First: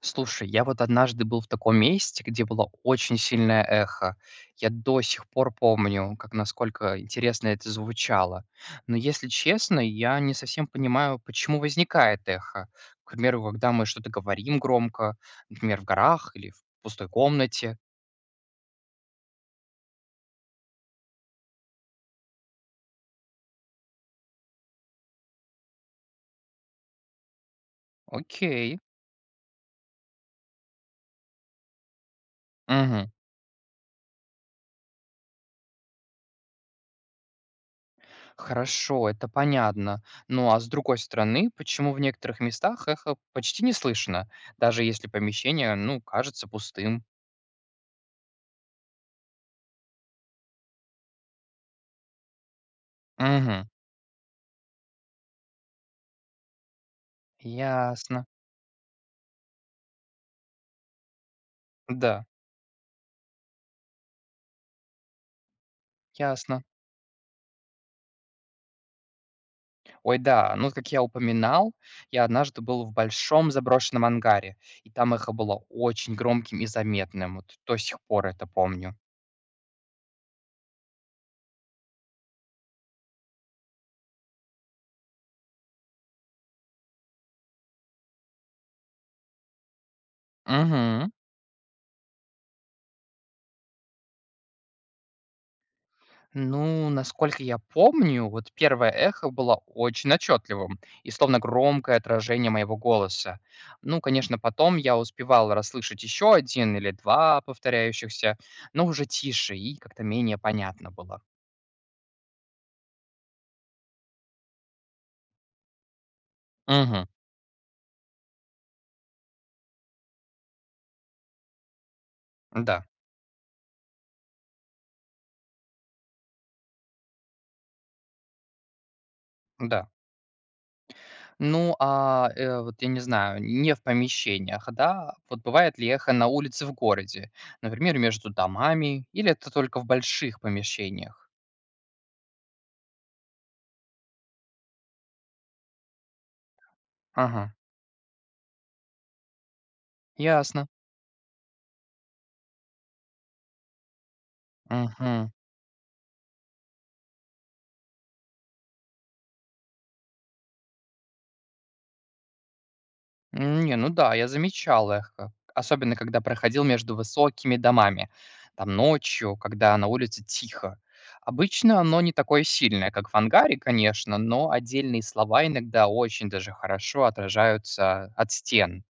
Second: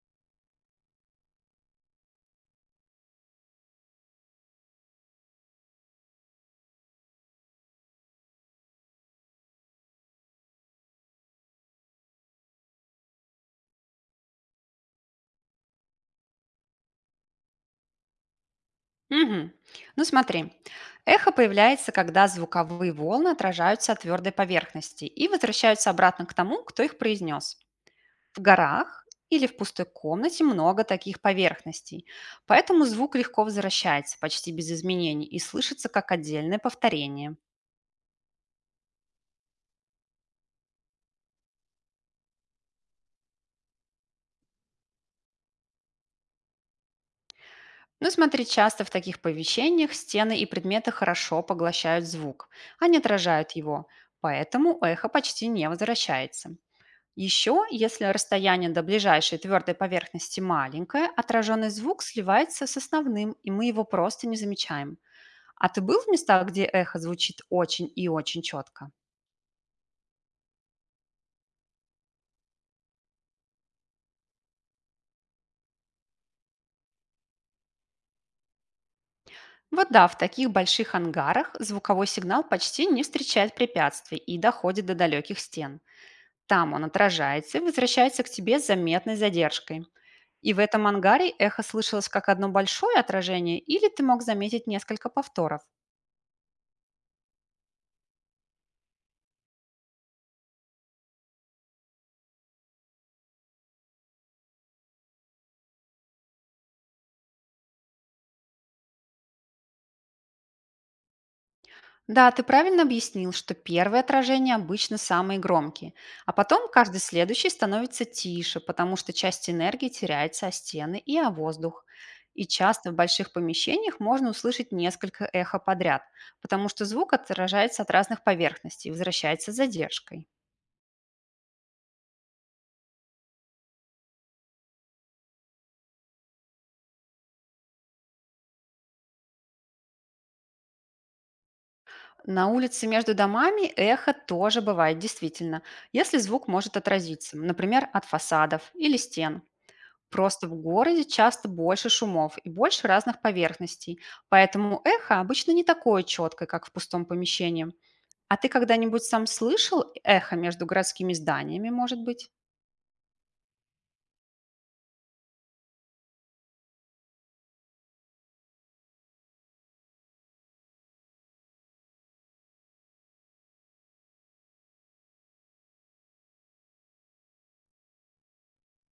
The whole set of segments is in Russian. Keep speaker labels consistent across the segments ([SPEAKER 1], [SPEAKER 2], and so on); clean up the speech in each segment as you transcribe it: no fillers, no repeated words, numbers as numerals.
[SPEAKER 1] Слушай, я вот однажды был в таком месте, где было очень сильное эхо. Я до сих пор помню, как насколько интересно это звучало. Но если честно, я не совсем понимаю, почему возникает эхо. К примеру, когда мы что-то говорим громко, например, в горах или в пустой комнате.
[SPEAKER 2] Мгм. Ну смотри, эхо появляется, когда звуковые волны отражаются от твердой поверхности и возвращаются обратно к тому, кто их произнес. В
[SPEAKER 1] Окей.
[SPEAKER 2] горах или в пустой комнате много таких поверхностей, поэтому
[SPEAKER 1] Мгм.
[SPEAKER 2] звук легко возвращается почти без изменений и слышится как отдельное повторение.
[SPEAKER 1] Хорошо, это понятно. Ну а с другой стороны, почему в некоторых местах эхо почти не слышно, даже если помещение, ну, кажется пустым?
[SPEAKER 2] Ну смотри, часто в таких помещениях стены и предметы хорошо поглощают звук, а не отражают
[SPEAKER 1] Мгм.
[SPEAKER 2] его, поэтому эхо почти не возвращается. Еще, если
[SPEAKER 1] Ясно.
[SPEAKER 2] расстояние до ближайшей твердой поверхности маленькое, отраженный звук
[SPEAKER 1] Да,
[SPEAKER 2] сливается с основным, и мы его просто не замечаем. А ты был в местах,
[SPEAKER 1] ясно.
[SPEAKER 2] где эхо звучит очень и очень четко?
[SPEAKER 1] Ой, да, ну, как я упоминал, я однажды был в большом заброшенном ангаре, и там эхо было очень громким и заметным. Вот до сих пор это помню.
[SPEAKER 2] Вот да, в таких больших ангарах звуковой сигнал почти не встречает препятствий и доходит до далеких стен. Там он отражается и возвращается к тебе с заметной задержкой. И в этом
[SPEAKER 1] Мгм.
[SPEAKER 2] ангаре эхо слышалось как одно большое отражение, или ты мог заметить несколько повторов.
[SPEAKER 1] Ну, насколько я помню, вот первое эхо было очень отчетливым и словно громкое отражение моего голоса. Ну, конечно, потом я успевал расслышать еще один или два повторяющихся, но уже тише и как-то менее понятно было.
[SPEAKER 2] Да, ты правильно объяснил, что первые отражения обычно самые громкие, а потом каждый
[SPEAKER 1] Угу.
[SPEAKER 2] следующий становится тише, потому что часть энергии теряется о стены и о воздух. И
[SPEAKER 1] Да,
[SPEAKER 2] часто в больших помещениях можно услышать несколько эхо подряд, потому что звук отражается от разных поверхностей и возвращается с
[SPEAKER 1] да.
[SPEAKER 2] задержкой.
[SPEAKER 1] Ну, вот я не знаю, не в помещениях, да? Вот бывает ли эхо на улице в городе? Например, между домами? Или это только в больших помещениях?
[SPEAKER 2] На улице между домами эхо тоже бывает действительно, если звук может отразиться,
[SPEAKER 1] Ага,
[SPEAKER 2] например, от фасадов или стен. Просто в
[SPEAKER 1] ясно.
[SPEAKER 2] городе часто больше шумов и больше разных поверхностей, поэтому эхо
[SPEAKER 1] Угу.
[SPEAKER 2] обычно не такое четкое, как в пустом помещении. А ты когда-нибудь сам слышал эхо между городскими зданиями, может быть?
[SPEAKER 1] Не, ну да, я замечал эхо. Особенно, когда проходил между высокими домами. Там ночью, когда на улице тихо. Обычно оно не такое сильное, как в ангаре, конечно, но отдельные слова иногда очень даже хорошо отражаются от стен.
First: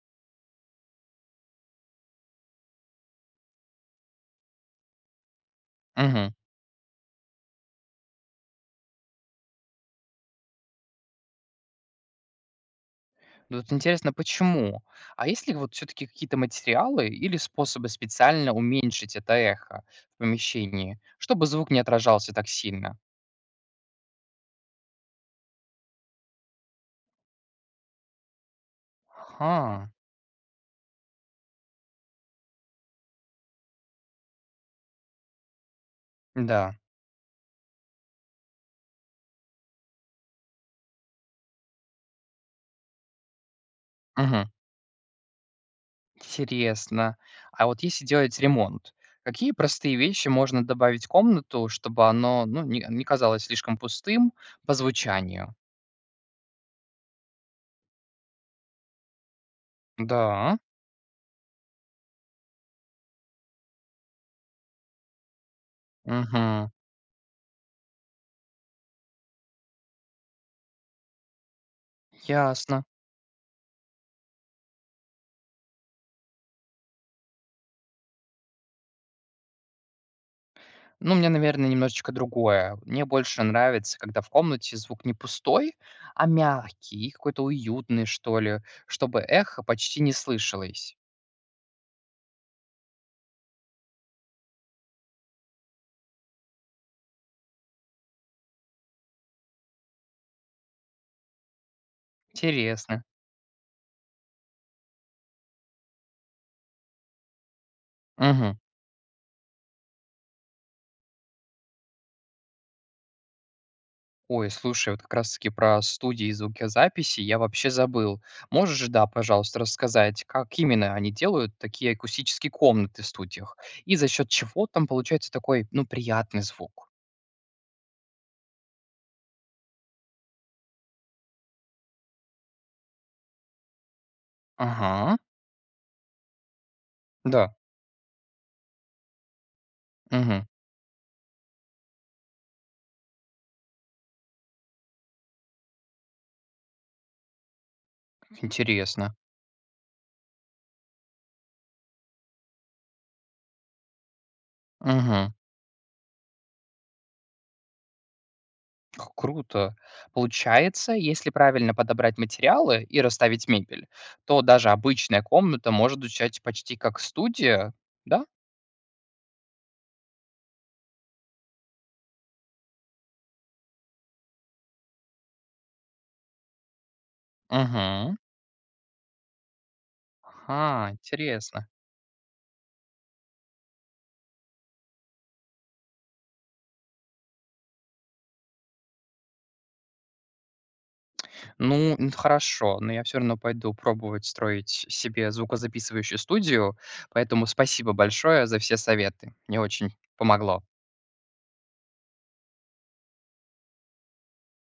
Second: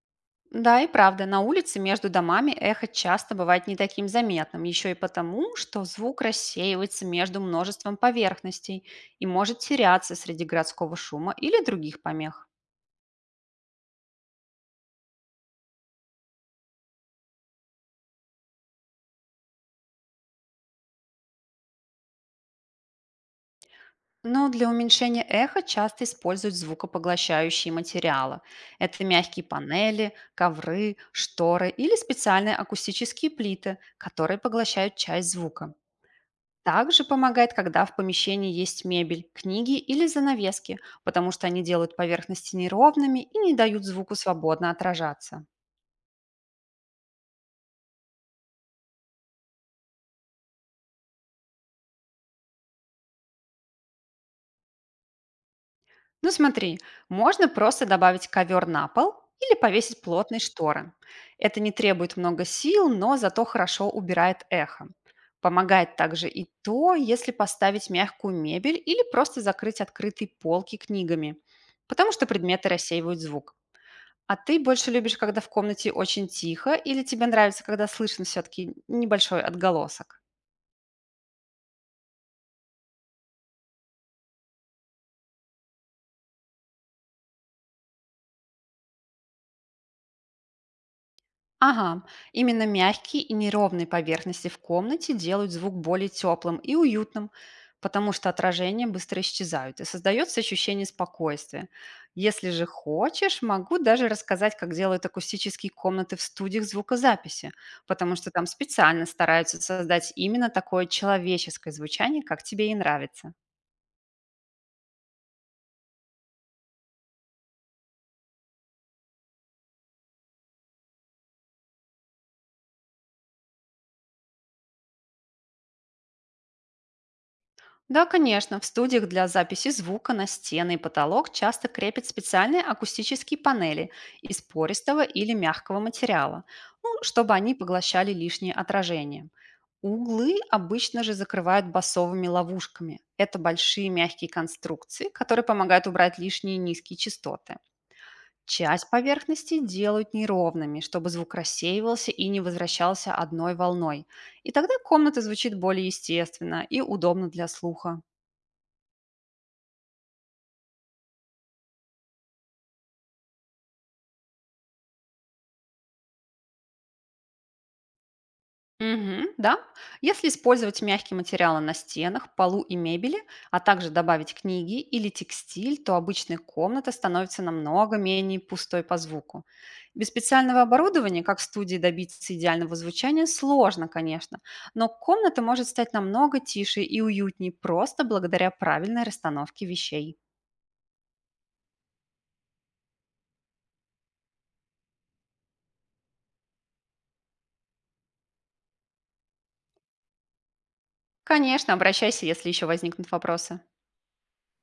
[SPEAKER 2] Да, и правда, на улице между домами эхо часто бывает не таким заметным, еще и потому, что звук
[SPEAKER 1] Мгм.
[SPEAKER 2] рассеивается между множеством поверхностей и может теряться среди городского шума или других помех.
[SPEAKER 1] Ну, вот интересно, почему? А есть ли вот все-таки какие-то материалы или способы специально уменьшить это эхо в помещении, чтобы звук не отражался так сильно?
[SPEAKER 2] Но для уменьшения эха часто используют звукопоглощающие материалы. Это мягкие
[SPEAKER 1] Ага,
[SPEAKER 2] панели, ковры, шторы или специальные акустические плиты, которые поглощают часть звука.
[SPEAKER 1] да.
[SPEAKER 2] Также помогает, когда в помещении есть мебель, книги или занавески, потому что они делают поверхности неровными и не дают звуку
[SPEAKER 1] Мгм.
[SPEAKER 2] свободно отражаться.
[SPEAKER 1] Интересно. А вот если делать ремонт, какие простые вещи можно добавить в комнату, чтобы оно ну, не казалось слишком пустым по звучанию?
[SPEAKER 2] Ну смотри, можно просто добавить ковер на пол или повесить плотные
[SPEAKER 1] Да.
[SPEAKER 2] шторы. Это не требует много сил, но зато хорошо убирает эхо. Помогает также и
[SPEAKER 1] Угу.
[SPEAKER 2] то, если поставить мягкую мебель или просто закрыть открытые полки книгами, потому что предметы
[SPEAKER 1] Ясно.
[SPEAKER 2] рассеивают звук. А ты больше любишь, когда в комнате очень тихо, или тебе нравится, когда слышно все-таки небольшой отголосок?
[SPEAKER 1] Ну, мне, наверное, немножечко другое. Мне больше нравится, когда в комнате звук не пустой, а мягкий и какой-то уютный, что ли, чтобы эхо почти не слышалось.
[SPEAKER 2] Ага, именно мягкие и неровные поверхности в комнате делают звук более теплым и уютным, потому что отражения быстро исчезают и создается ощущение спокойствия. Если же
[SPEAKER 1] Интересно.
[SPEAKER 2] хочешь, могу даже рассказать, как делают акустические комнаты в студиях звукозаписи, потому что там
[SPEAKER 1] Мгм.
[SPEAKER 2] специально стараются создать именно такое человеческое звучание, как тебе и нравится.
[SPEAKER 1] Ой, слушай, вот как раз-таки про студии звукозаписи я вообще забыл. Можешь, да, пожалуйста, рассказать, как именно они делают такие акустические комнаты в студиях? И за счет чего там получается такой, ну, приятный звук?
[SPEAKER 2] Да, конечно. В студиях для записи звука на стены и потолок часто крепят специальные акустические панели из пористого
[SPEAKER 1] Ага,
[SPEAKER 2] или мягкого материала, ну, чтобы они
[SPEAKER 1] да,
[SPEAKER 2] поглощали лишние отражения. Углы
[SPEAKER 1] угу.
[SPEAKER 2] обычно же закрывают басовыми ловушками. Это большие мягкие конструкции, которые помогают убрать лишние низкие частоты. Часть
[SPEAKER 1] Интересно.
[SPEAKER 2] поверхности делают неровными, чтобы звук рассеивался и не возвращался одной волной. И тогда комната
[SPEAKER 1] Угу.
[SPEAKER 2] звучит более естественно и удобно для слуха.
[SPEAKER 1] Х Круто. Получается, если правильно подобрать материалы и расставить мебель, то даже обычная комната может звучать почти как студия, да?
[SPEAKER 2] Мгм, да. Если использовать мягкие материалы на стенах, полу и мебели, а также добавить книги или текстиль, то обычная комната становится намного
[SPEAKER 1] Мгм.
[SPEAKER 2] менее пустой по звуку. Без специального
[SPEAKER 1] Ага,
[SPEAKER 2] оборудования, как в
[SPEAKER 1] интересно.
[SPEAKER 2] студии, добиться идеального звучания сложно, конечно, но комната может стать намного тише и уютнее просто благодаря правильной расстановке вещей.
[SPEAKER 1] Ну, н хорошо, но я все равно пойду пробовать строить себе звукозаписывающую студию, поэтому спасибо большое за все советы. Мне очень помогло.
[SPEAKER 2] Конечно, обращайся, если еще возникнут вопросы.